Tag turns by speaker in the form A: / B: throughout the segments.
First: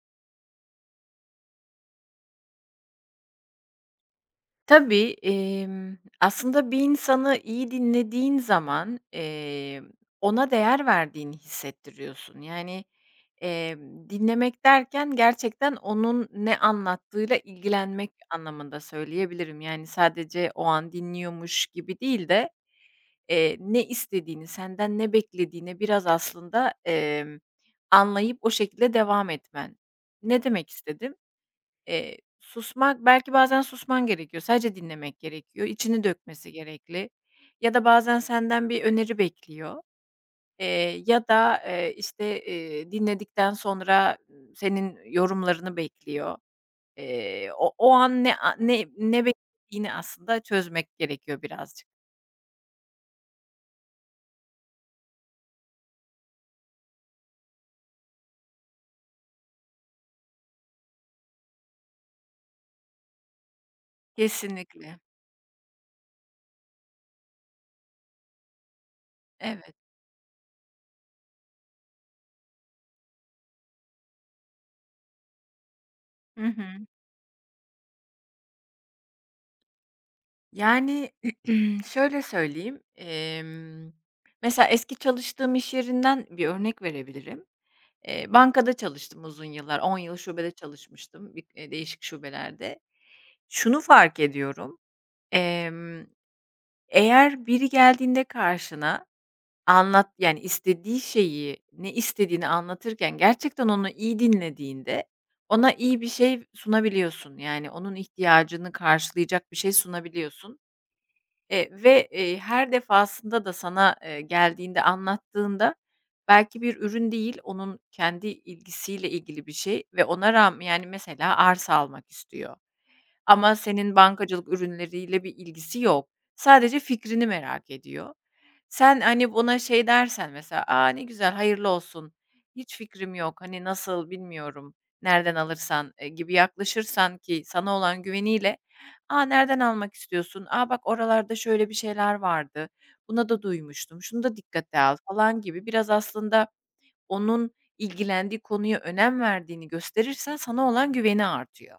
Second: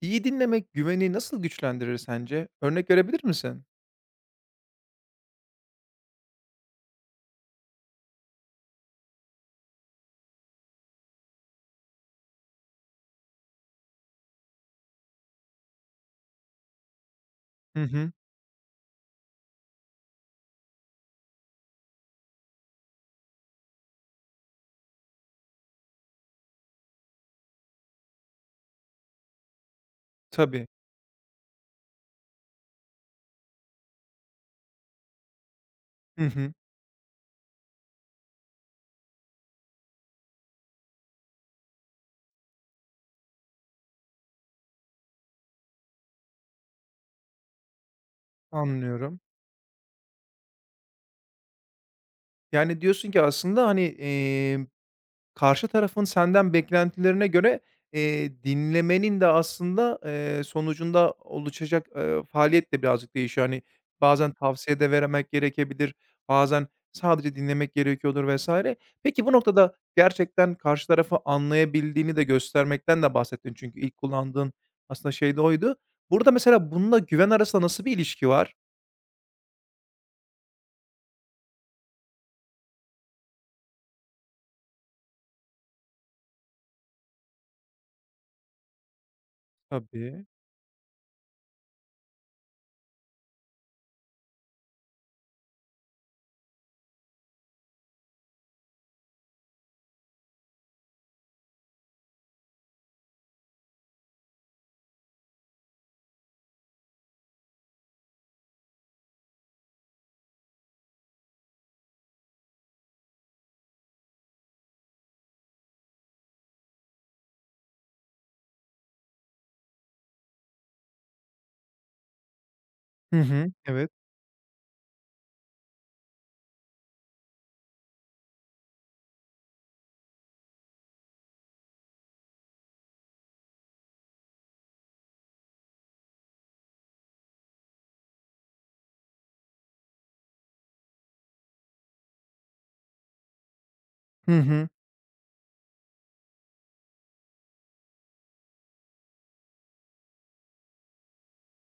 A: İyi dinlemek güveni nasıl güçlendirir sence? Örnek verebilir misin?
B: Tabii, aslında bir insanı iyi dinlediğin zaman, ona değer verdiğini hissettiriyorsun. Yani, dinlemek derken gerçekten onun ne anlattığıyla
A: Hı
B: ilgilenmek
A: hı.
B: anlamında söyleyebilirim. Yani, sadece o an dinliyormuş gibi değil de, ne istediğini, senden ne beklediğini biraz aslında, anlayıp o şekilde devam etmen. Ne
A: Tabii.
B: demek istedim? Susmak belki bazen susman gerekiyor. Sadece dinlemek gerekiyor. İçini
A: Hı
B: dökmesi
A: hı.
B: gerekli ya da bazen senden bir öneri bekliyor, ya da, işte, dinledikten sonra senin yorumlarını bekliyor. O an ne ne
A: Anlıyorum.
B: ne beklediğini aslında çözmek gerekiyor birazcık.
A: Yani diyorsun ki aslında, hani, karşı tarafın senden beklentilerine göre, dinlemenin de aslında, sonucunda oluşacak, faaliyet de birazcık değişiyor. Hani, bazen tavsiye de
B: Kesinlikle.
A: vermek gerekebilir, bazen sadece dinlemek gerekiyordur vesaire. Peki, bu
B: Evet.
A: noktada gerçekten karşı tarafı anlayabildiğini de göstermekten de bahsettin, çünkü ilk kullandığın aslında şey de oydu. Burada
B: Hı
A: mesela
B: hı.
A: bununla güven arasında nasıl bir ilişki var?
B: Yani, şöyle söyleyeyim, mesela eski çalıştığım iş yerinden bir örnek verebilirim. Bankada çalıştım uzun yıllar. 10 yıl
A: Tabii.
B: şubede çalışmıştım, bi değişik şubelerde. Şunu fark ediyorum. emm, Eğer biri geldiğinde karşına anlat yani, istediği şeyi, ne istediğini anlatırken gerçekten onu iyi dinlediğinde ona iyi bir şey sunabiliyorsun. Yani, onun ihtiyacını karşılayacak bir şey sunabiliyorsun. Ve, her defasında da sana, geldiğinde, anlattığında belki bir ürün değil, onun kendi ilgisiyle ilgili bir şey ve ona rağmen yani mesela arsa almak istiyor.
A: Hı hı.
B: Ama
A: Evet.
B: senin bankacılık ürünleriyle bir ilgisi yok. Sadece fikrini merak ediyor. Sen, hani, buna şey dersen mesela, aa ne güzel, hayırlı olsun. Hiç fikrim yok. Hani, nasıl bilmiyorum. Nereden alırsan," gibi yaklaşırsan ki sana olan güveniyle, aa nereden almak istiyorsun? Aa bak oralarda şöyle bir şeyler vardı. Buna da duymuştum. Şunu da
A: Hı hı.
B: dikkate al," falan gibi biraz aslında onun ilgilendiği konuya önem verdiğini gösterirsen sana olan güveni artıyor.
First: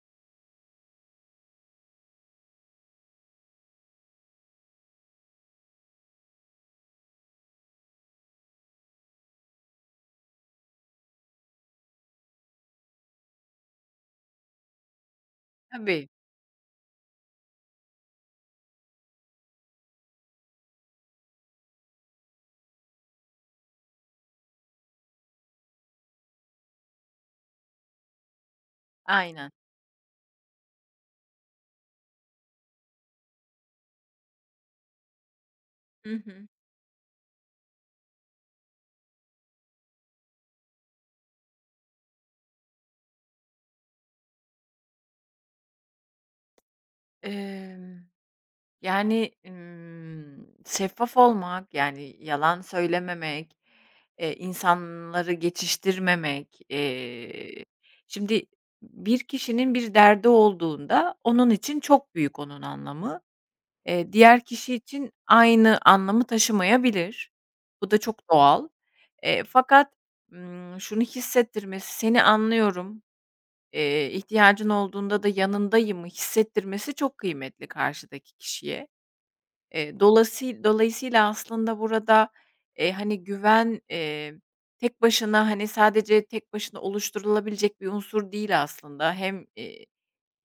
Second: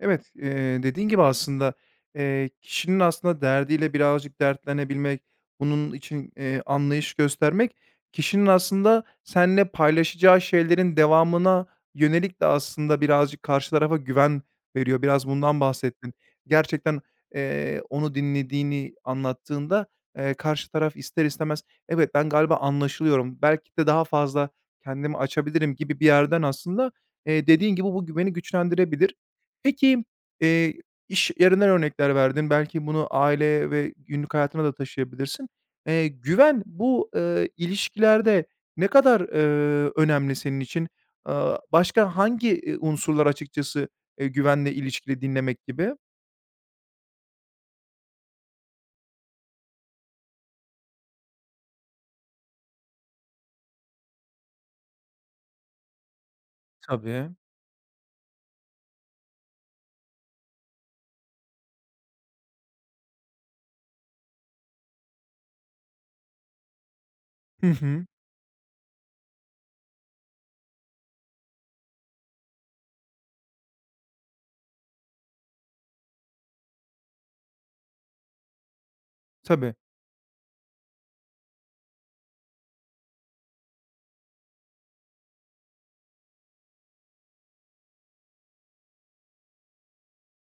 A: Evet, dediğin gibi aslında, kişinin aslında derdiyle birazcık dertlenebilmek, bunun için, anlayış göstermek, kişinin aslında seninle paylaşacağı şeylerin devamına yönelik de aslında birazcık karşı tarafa güven veriyor. Biraz bundan
B: Tabii,
A: bahsettin. Gerçekten, onu dinlediğini anlattığında, karşı taraf ister istemez, "Evet, ben galiba anlaşılıyorum. Belki de daha fazla kendimi açabilirim." gibi bir yerden aslında, dediğin gibi bu güveni güçlendirebilir.
B: aynen.
A: Peki, eee, iş yerinden örnekler verdin. Belki bunu aile ve günlük hayatına da taşıyabilirsin. Eee,
B: Hı hı.
A: güven bu, ilişkilerde ne kadar, önemli senin için? Aaa, başka hangi, unsurlar açıkçası, güvenle ilişkili dinlemek gibi?
B: Emm, Yani, şeffaf olmak, yani, yalan söylememek, insanları geçiştirmemek,
A: Tabii.
B: şimdi bir kişinin bir derdi olduğunda onun için çok büyük onun anlamı. Diğer kişi için aynı anlamı taşımayabilir.
A: Hı
B: Bu da
A: hı.
B: çok doğal. Fakat, şunu hissettirmesi: "Seni anlıyorum, ihtiyacın olduğunda da yanındayımı hissettirmesi çok kıymetli karşıdaki kişiye.
A: Tabii.
B: Dolasıy dolayısıyla aslında burada, hani, güven, tek başına, hani, sadece tek başına oluşturulabilecek bir unsur değil aslında. Hem,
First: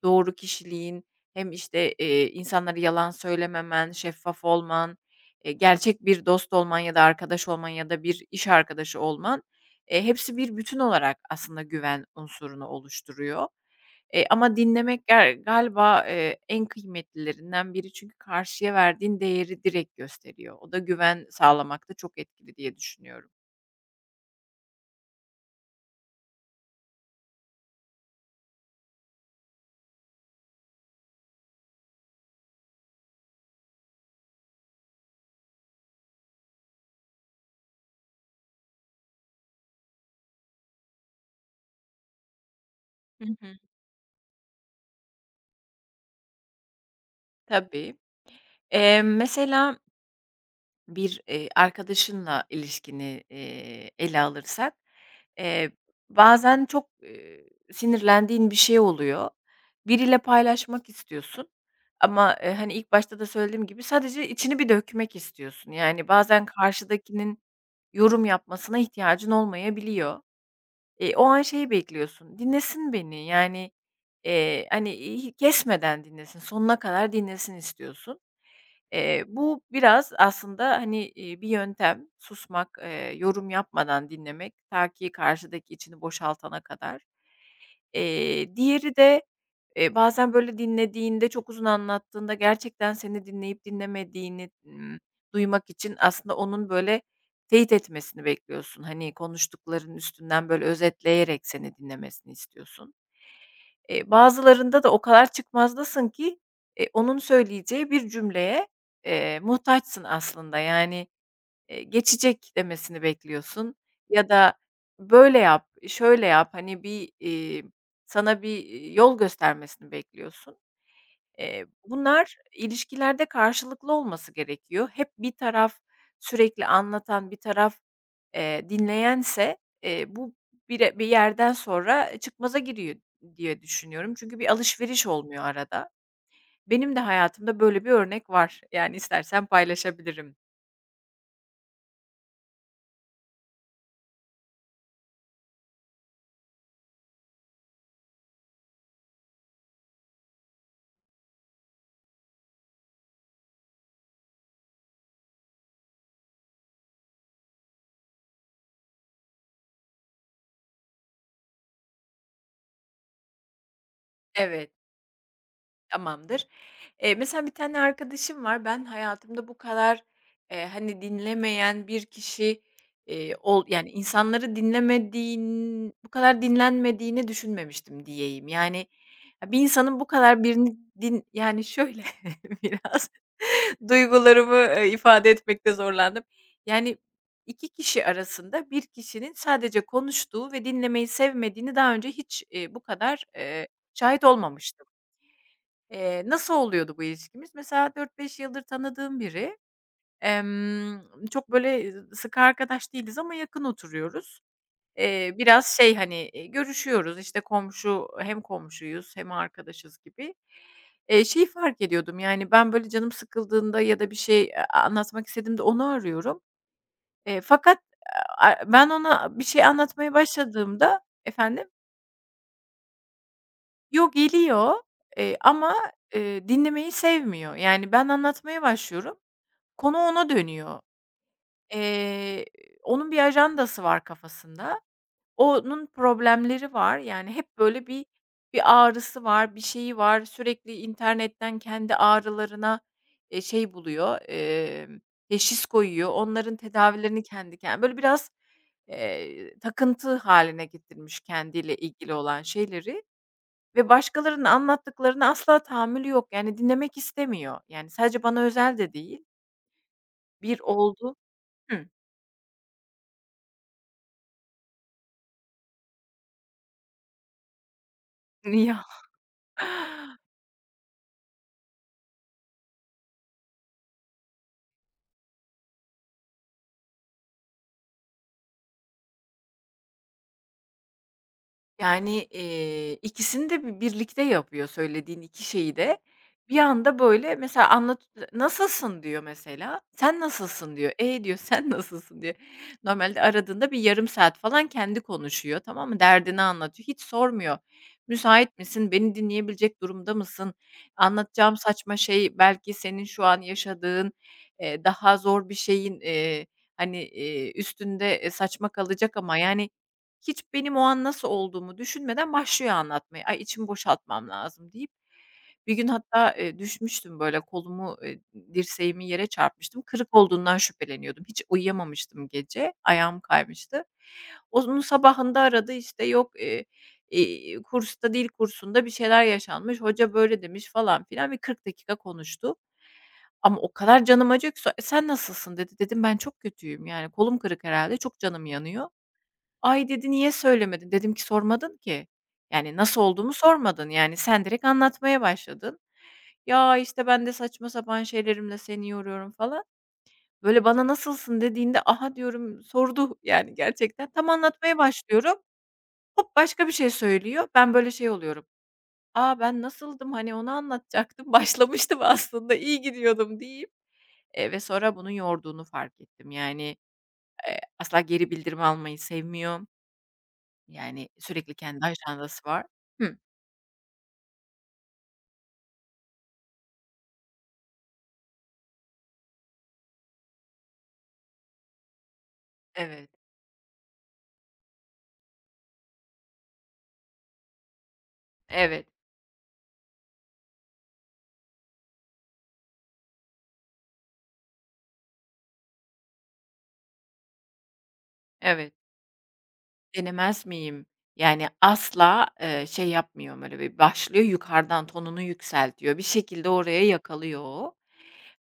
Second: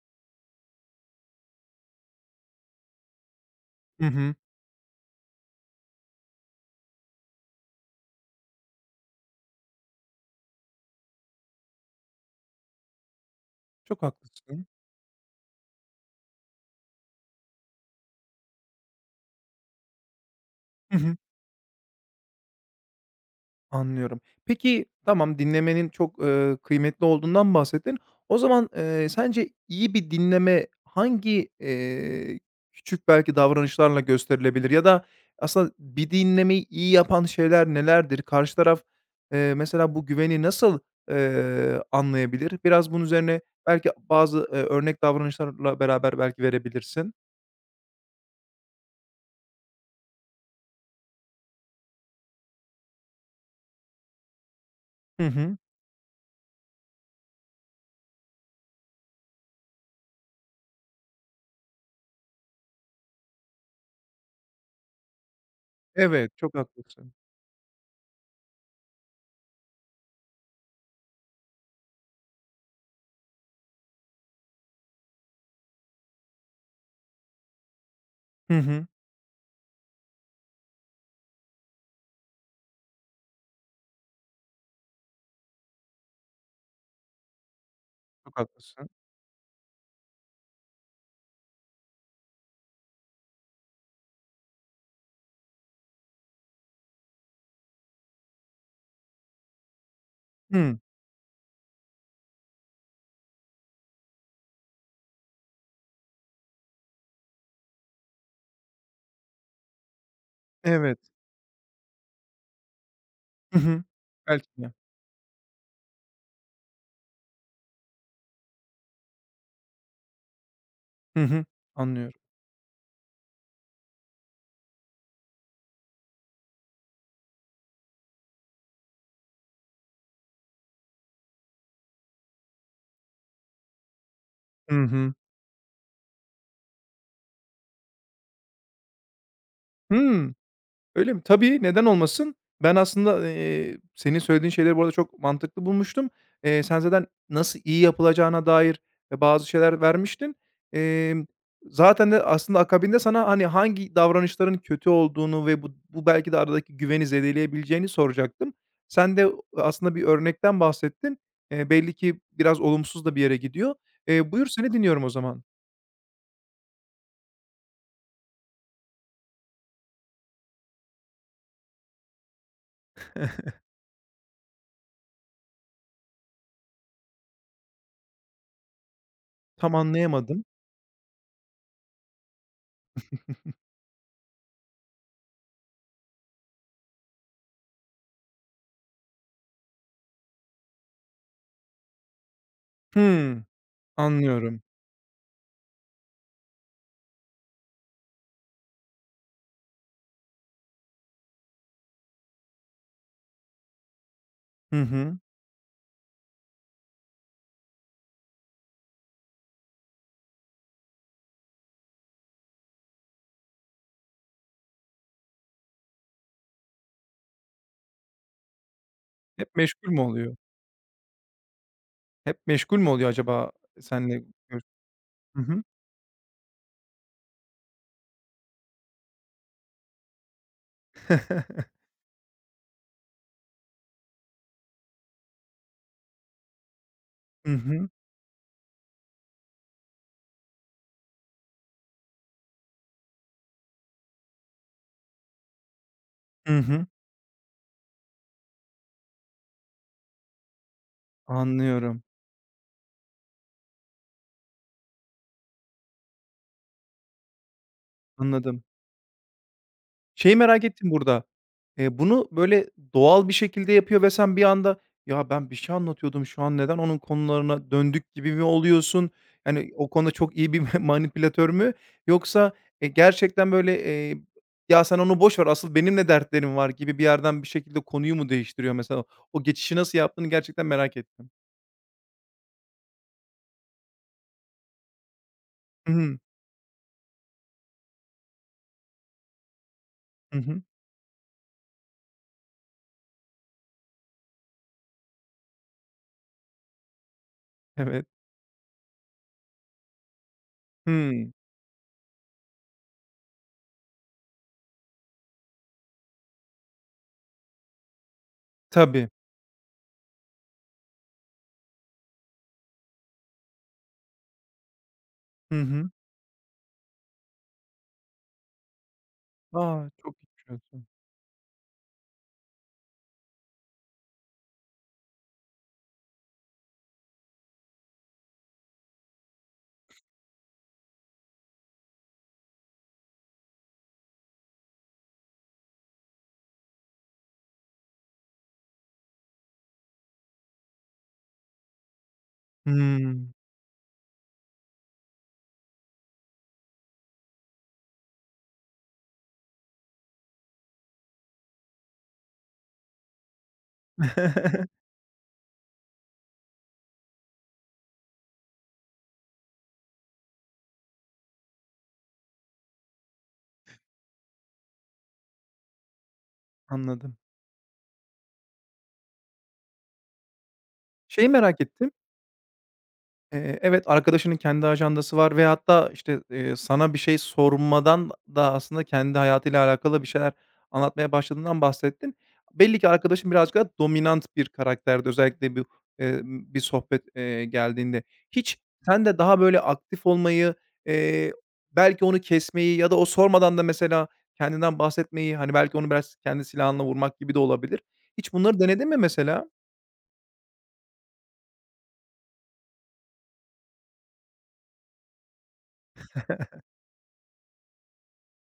B: doğru kişiliğin hem, işte, insanlara yalan söylememen,
A: Hı hı.
B: şeffaf olman, gerçek bir dost olman ya da arkadaş olman ya da bir iş arkadaşı olman, hepsi bir bütün olarak aslında güven unsurunu oluşturuyor.
A: Çok
B: Ama
A: haklısın.
B: dinlemek galiba, en kıymetlilerinden biri. Çünkü karşıya verdiğin değeri direkt gösteriyor. O da
A: Hı hı.
B: güven sağlamakta çok etkili diye düşünüyorum.
A: Anlıyorum. Peki, tamam, dinlemenin çok, kıymetli olduğundan bahsettin. O zaman, sence iyi bir dinleme hangi, küçük belki davranışlarla gösterilebilir ya da aslında bir dinlemeyi iyi yapan şeyler nelerdir? Karşı taraf, mesela bu güveni nasıl, anlayabilir? Biraz bunun
B: Hı
A: üzerine
B: hı.
A: belki bazı, örnek davranışlarla beraber belki verebilirsin.
B: Tabii. Mesela bir, arkadaşınla ilişkini, ele alırsak,
A: Hı hı.
B: eee, bazen çok, sinirlendiğin bir şey oluyor. Biriyle paylaşmak istiyorsun ama, hani, ilk başta da söylediğim gibi sadece içini bir dökmek istiyorsun. Yani,
A: Evet,
B: bazen
A: çok haklısın.
B: karşıdakinin yorum yapmasına ihtiyacın olmayabiliyor. O an şeyi bekliyorsun, dinlesin beni, yani, hani, kesmeden dinlesin, sonuna kadar dinlesin istiyorsun.
A: Hı hı.
B: Bu biraz aslında, hani, bir yöntem. Susmak, yorum yapmadan dinlemek ta ki karşıdaki içini boşaltana kadar.
A: Çok haklısın.
B: Diğeri de, bazen böyle dinlediğinde, çok uzun anlattığında gerçekten seni dinleyip dinlemediğini, duymak için aslında onun böyle teyit etmesini bekliyorsun. Hani, konuştuklarının üstünden böyle
A: Hıı.
B: özetleyerek seni dinlemesini istiyorsun. Bazılarında da o kadar çıkmazdasın ki, onun söyleyeceği bir cümleye, muhtaçsın aslında.
A: Evet.
B: Yani, geçecek demesini
A: Hı
B: bekliyorsun
A: hı.
B: ya
A: Belki
B: da
A: de.
B: böyle yap, şöyle yap, hani, bir, sana bir, yol göstermesini bekliyorsun.
A: Hı hı. Anlıyorum.
B: Bunlar ilişkilerde karşılıklı olması gerekiyor. Hep bir taraf sürekli anlatan, bir taraf, dinleyense, bu bire bir yerden sonra çıkmaza giriyor diye düşünüyorum. Çünkü bir
A: Hı
B: alışveriş
A: hı.
B: olmuyor arada. Benim de hayatımda böyle bir örnek var. Yani istersen paylaşabilirim.
A: Hımm. Öyle mi? Tabii, neden olmasın? Ben aslında, senin söylediğin şeyleri bu arada çok mantıklı bulmuştum. Sen zaten nasıl iyi yapılacağına dair, bazı şeyler vermiştin. Emm, zaten de aslında akabinde sana, hani, hangi davranışların kötü olduğunu ve bu belki de aradaki güveni zedeleyebileceğini soracaktım. Sen de aslında bir örnekten bahsettin. Belli ki biraz olumsuz da bir yere gidiyor. Buyur,
B: Evet.
A: seni dinliyorum o zaman.
B: Tamamdır. Mesela bir tane arkadaşım var. Ben hayatımda bu kadar, hani, dinlemeyen bir kişi, ol yani, insanları dinlemediğin bu kadar dinlenmediğini düşünmemiştim diyeyim. Yani, ya, bir
A: Tam
B: insanın bu kadar
A: anlayamadım.
B: birini yani, şöyle biraz duygularımı, ifade etmekte zorlandım. Yani, 2 kişi arasında bir kişinin sadece konuştuğu ve dinlemeyi sevmediğini daha önce hiç, bu kadar,
A: Hıı.
B: şahit
A: Anlıyorum.
B: olmamıştım. Nasıl oluyordu bu ilişkimiz? Mesela dört beş yıldır tanıdığım biri. Çok böyle sıkı arkadaş değiliz ama yakın oturuyoruz.
A: Hı hı.
B: Biraz şey, hani, görüşüyoruz, işte, hem komşuyuz hem arkadaşız gibi. Şeyi fark ediyordum, yani, ben böyle canım sıkıldığında ya da bir şey anlatmak istediğimde onu arıyorum. Fakat ben ona bir
A: Hep
B: şey
A: meşgul mü
B: anlatmaya
A: oluyor?
B: başladığımda efendim?
A: Hep meşgul mü oluyor acaba
B: Yo,
A: seninle...
B: geliyor,
A: Hı hı.
B: ama, dinlemeyi sevmiyor. Yani, ben anlatmaya başlıyorum. Konu ona dönüyor. Eee, Onun bir ajandası var kafasında. Onun problemleri var. Yani
A: Hı
B: hep böyle
A: hı.
B: bir ağrısı var, bir şeyi var. Sürekli internetten kendi ağrılarına, şey buluyor, teşhis koyuyor. Onların
A: Hı hı.
B: tedavilerini kendi böyle biraz, takıntı haline getirmiş kendiyle
A: Anlıyorum,
B: ilgili olan şeyleri ve başkalarının anlattıklarına asla tahammülü yok. Yani dinlemek istemiyor. Yani sadece bana
A: anladım.
B: özel de değil.
A: Şeyi
B: Bir
A: merak ettim
B: oldu.
A: burada. Bunu böyle doğal bir şekilde yapıyor ve sen bir anda, "Ya, ben bir şey anlatıyordum, şu an neden onun konularına döndük?" gibi mi
B: Hıh.
A: oluyorsun? Yani, o konuda çok iyi bir manipülatör mü yoksa, gerçekten böyle, "Ya, sen onu boş ver, asıl benim ne dertlerim var?" gibi bir yerden bir şekilde konuyu mu değiştiriyor mesela? O geçişi nasıl yaptığını gerçekten merak ettim.
B: Yani, ikisini de birlikte yapıyor söylediğin 2 şeyi
A: Hı
B: de.
A: hı.
B: Bir anda, böyle, mesela "Nasılsın?" diyor mesela. "Sen
A: Hı hı.
B: nasılsın?" diyor. "E" diyor, "Sen nasılsın?" diyor. Normalde aradığında bir yarım saat falan kendi konuşuyor, tamam mı? Derdini anlatıyor. Hiç sormuyor.
A: Evet.
B: "Müsait misin? Beni dinleyebilecek durumda mısın?
A: Hımm.
B: Anlatacağım saçma şey belki senin şu an yaşadığın, daha zor bir şeyin, hani, üstünde, saçma
A: Tabii.
B: kalacak ama yani, hiç benim o an nasıl olduğumu düşünmeden başlıyor anlatmaya. "Ay, içimi boşaltmam lazım," deyip
A: Hı
B: bir gün
A: hı.
B: hatta, düşmüştüm böyle kolumu, dirseğimi yere çarpmıştım.
A: A!
B: Kırık
A: Çok iyi
B: olduğundan
A: düşünüyorsun.
B: şüpheleniyordum. Hiç uyuyamamıştım gece. Ayağım kaymıştı. Onun sabahında aradı, işte, yok, kursta, dil kursunda bir şeyler yaşanmış, hoca böyle demiş falan filan. Bir 40 dakika konuştu ama o kadar canım acıyor ki "E, sen nasılsın?" dedi. Dedim, "Ben çok kötüyüm, yani, kolum kırık herhalde çok canım yanıyor." "Ay," dedi, "niye söylemedin?" Dedim ki, "Sormadın ki. Yani nasıl
A: Hımm.
B: olduğumu sormadın. Yani sen direkt anlatmaya başladın. Ya, işte, ben de saçma sapan şeylerimle seni yoruyorum," falan. Böyle bana "Nasılsın?" dediğinde, "Aha!" diyorum, sordu yani gerçekten. Tam anlatmaya başlıyorum, hop başka bir şey söylüyor. Ben böyle şey oluyorum, "aa ben nasıldım? Hani onu anlatacaktım. Başlamıştım aslında, iyi gidiyordum," deyip, ve sonra bunun yorduğunu fark ettim. Yani,
A: Anladım.
B: asla geri bildirim almayı sevmiyor. Yani,
A: Şeyi
B: sürekli
A: merak
B: kendi
A: ettim
B: ajandası var. Hıh.
A: Evet, arkadaşının kendi ajandası var ve hatta, işte, sana bir şey sormadan da aslında kendi hayatıyla alakalı bir şeyler anlatmaya başladığından bahsettin. Belli ki
B: Evet,
A: arkadaşın birazcık daha dominant bir karakterdi, özellikle bir sohbet, geldiğinde. Hiç
B: evet,
A: sen de daha böyle aktif olmayı, eee, belki onu kesmeyi ya da o sormadan da mesela kendinden bahsetmeyi, hani, belki onu biraz kendi silahınla vurmak gibi de olabilir. Hiç bunları
B: evet.
A: denedin mi mesela?
B: Denemez miyim? Yani, asla, şey yapmıyor, böyle, bir başlıyor yukarıdan tonunu yükseltiyor. Bir şekilde oraya yakalıyor o.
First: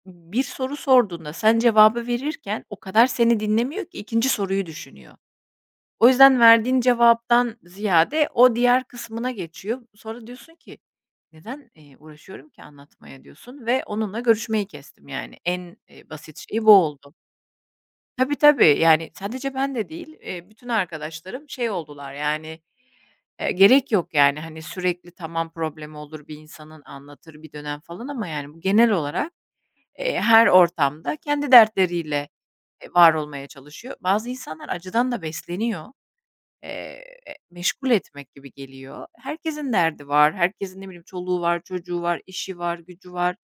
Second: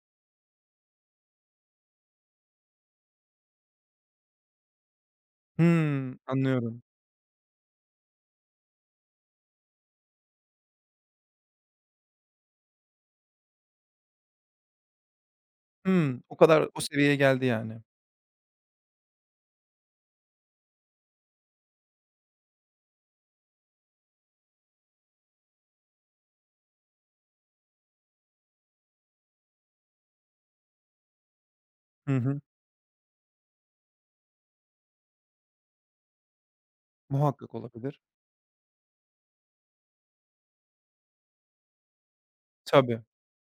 B: Bir soru sorduğunda sen cevabı verirken o kadar seni dinlemiyor ki ikinci soruyu düşünüyor. O
A: Hımm,
B: yüzden verdiğin
A: anlıyorum.
B: cevaptan ziyade o diğer kısmına geçiyor. Sonra diyorsun ki "neden, uğraşıyorum ki anlatmaya?" diyorsun ve onunla görüşmeyi kestim yani. En,
A: Hımm,
B: basit
A: o
B: şey
A: kadar
B: bu
A: o
B: oldu.
A: seviyeye geldi yani.
B: Tabii, tabii. Yani, sadece ben de değil, bütün arkadaşlarım şey oldular, yani, gerek yok, yani, hani, sürekli tamam problemi olur bir insanın, anlatır bir dönem falan ama, yani, bu genel olarak, her ortamda kendi
A: Hı
B: dertleriyle,
A: hı.
B: var olmaya çalışıyor. Bazı insanlar acıdan da besleniyor. Eee,
A: Muhakkak
B: Meşgul
A: olabilir.
B: etmek gibi geliyor. Herkesin derdi var, herkesin, ne bileyim, çoluğu var, çocuğu var, işi var,
A: Tabii.
B: gücü var.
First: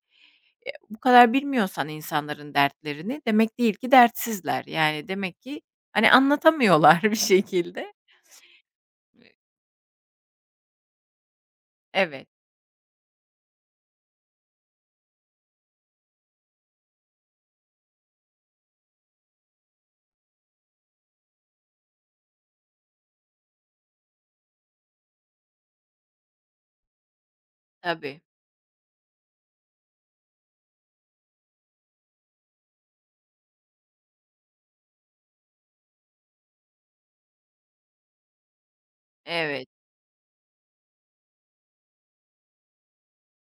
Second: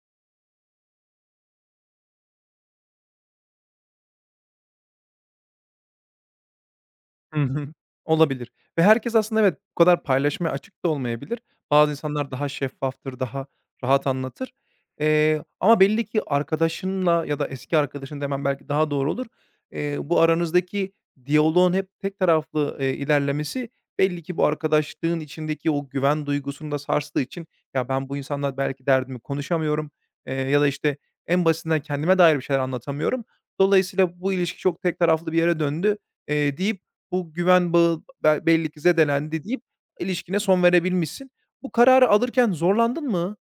B: Bu kadar bilmiyorsan insanların dertlerini demek değil ki dertsizler. Yani demek ki, hani, anlatamıyorlar bir
A: Hı hı.
B: şekilde.
A: Olabilir ve herkes aslında, evet, bu kadar paylaşmaya açık da olmayabilir. Bazı
B: Evet,
A: insanlar daha şeffaftır, daha rahat anlatır. Ama belli ki arkadaşınla ya da eski arkadaşın demen belki daha doğru olur. Bu aranızdaki diyaloğun hep tek taraflı, ilerlemesi belli ki bu arkadaşlığın içindeki o güven duygusunu da sarstığı için "Ya, ben bu
B: tabii.
A: insanla belki derdimi konuşamıyorum.", ya da, işte, en basitinden kendime dair bir şeyler anlatamıyorum. Dolayısıyla bu ilişki çok tek taraflı bir yere döndü, deyip bu güven bağı belli ki zedelendi deyip
B: Evet.
A: ilişkine son verebilmişsin. Bu kararı alırken zorlandın mı?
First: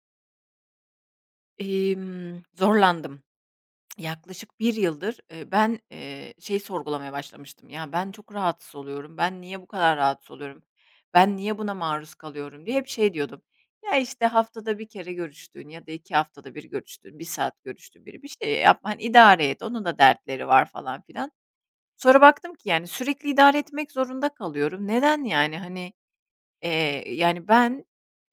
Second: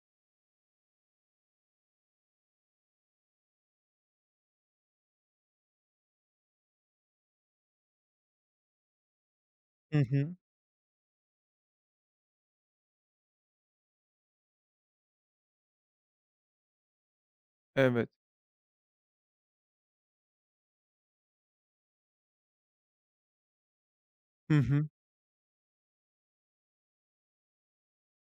B: Zorlandım. Yaklaşık bir yıldır, ben, şey sorgulamaya başlamıştım. Ya, ben çok rahatsız oluyorum. Ben niye bu kadar
A: Hı
B: rahatsız
A: hı.
B: oluyorum? Ben niye buna maruz kalıyorum diye hep şey diyordum. Ya, işte, haftada bir kere görüştüğün ya da 2 haftada bir görüştüğün, bir saat görüştüğün
A: Evet.
B: biri, bir şey yap, hani, idare et, onun da dertleri var falan filan. Sonra baktım ki yani sürekli idare etmek zorunda
A: Hı
B: kalıyorum.
A: hı.
B: Neden yani? Hani, yani ben,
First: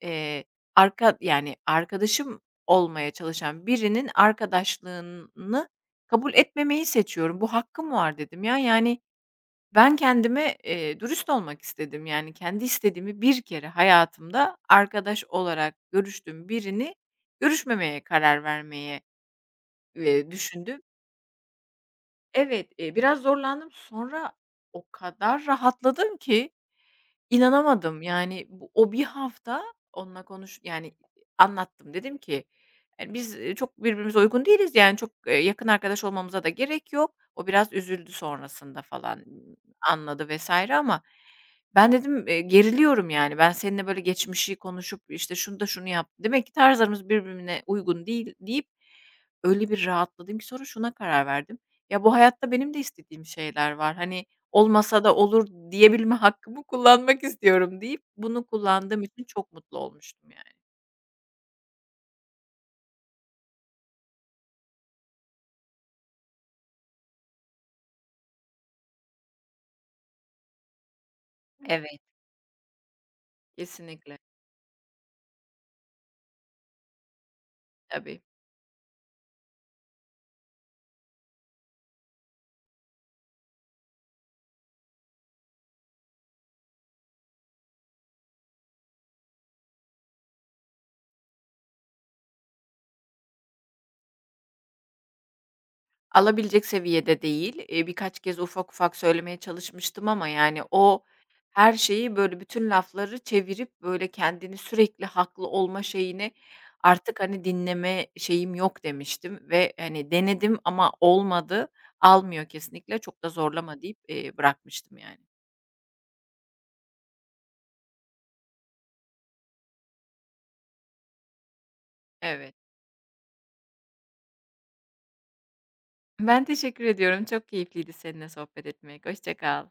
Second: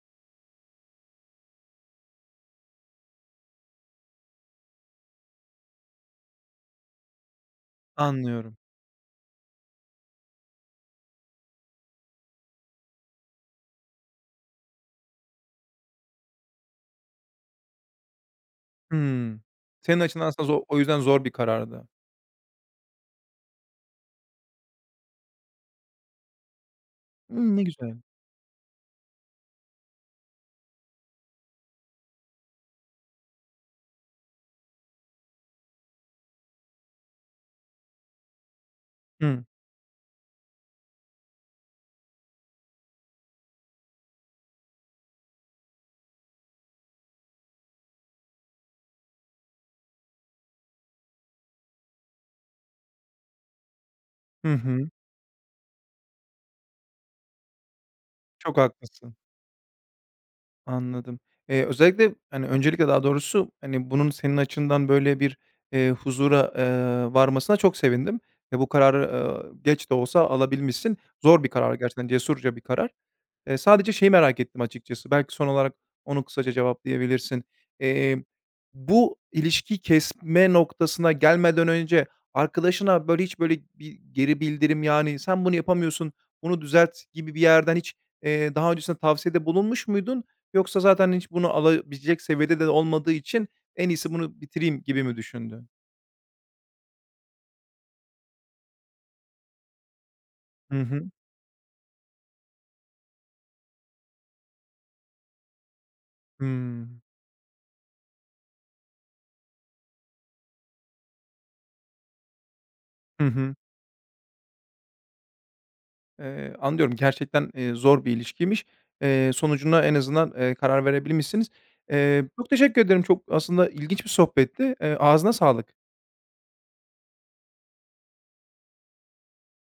B: eee, arkadaşım olmaya çalışan birinin arkadaşlığını kabul etmemeyi seçiyorum. "Bu hakkım var," dedim
A: Anlıyorum.
B: ya. Yani ben kendime, dürüst olmak istedim. Yani kendi istediğimi bir kere hayatımda arkadaş olarak görüştüğüm birini görüşmemeye karar vermeye,
A: Hımm. Senin açından aslında o
B: düşündüm.
A: yüzden zor bir karardı.
B: Evet, biraz zorlandım. Sonra o kadar rahatladım ki
A: Hımm, ne güzel.
B: inanamadım. Yani, bu o bir hafta onunla anlattım. Dedim ki, "biz, çok birbirimize uygun değiliz. Yani, çok, yakın arkadaş olmamıza da gerek yok." O biraz üzüldü sonrasında falan,
A: Hı.
B: anladı vesaire. Ama ben dedim, "geriliyorum, yani. Ben seninle böyle geçmişi konuşup, işte, şunu da şunu yaptım. Demek ki tarzlarımız birbirine uygun değil," deyip öyle bir rahatladım ki sonra şuna karar verdim. Ya, bu hayatta benim de istediğim şeyler var. Hani,
A: Hı hı.
B: olmasa da olur diyebilme hakkımı kullanmak istiyorum deyip bunu
A: Çok
B: kullandığım
A: haklısın.
B: için çok mutlu olmuştum yani.
A: Anladım. Özellikle, hani, öncelikle daha doğrusu, hani, bunun senin açından böyle bir, huzura, varmasına çok sevindim ve bu kararı, geç de olsa alabilmişsin. Zor bir karar
B: Evet.
A: gerçekten, cesurca bir karar. Sadece şeyi
B: Kesinlikle.
A: merak ettim açıkçası, belki son olarak onu kısaca cevaplayabilirsin.
B: Tabii.
A: Emm, bu ilişki kesme noktasına gelmeden önce arkadaşına, böyle, hiç, böyle, bir geri bildirim, yani, "Sen bunu yapamıyorsun, bunu düzelt." gibi bir yerden hiç, daha öncesinde tavsiyede bulunmuş muydun? Yoksa zaten hiç bunu alabilecek seviyede de olmadığı için en iyisi bunu bitireyim gibi mi düşündün?
B: Alabilecek seviyede değil. Birkaç kez ufak ufak söylemeye çalışmıştım ama, yani,
A: Hı
B: o
A: hı.
B: her şeyi, böyle, bütün lafları çevirip, böyle, kendini sürekli haklı olma şeyini
A: Hımm.
B: artık, hani, dinleme şeyim yok demiştim ve, hani, denedim ama olmadı, almıyor kesinlikle, çok
A: Hı
B: da
A: hı.
B: zorlama deyip, bırakmıştım yani.
A: Anlıyorum, gerçekten, zor bir ilişkiymiş. Sonucuna en azından, karar verebilmişsiniz. Çok
B: Evet.
A: teşekkür ederim. Çok aslında ilginç bir sohbetti. Ağzına sağlık.
B: Ben teşekkür ediyorum. Çok keyifliydi seninle sohbet etmek. Hoşça kal.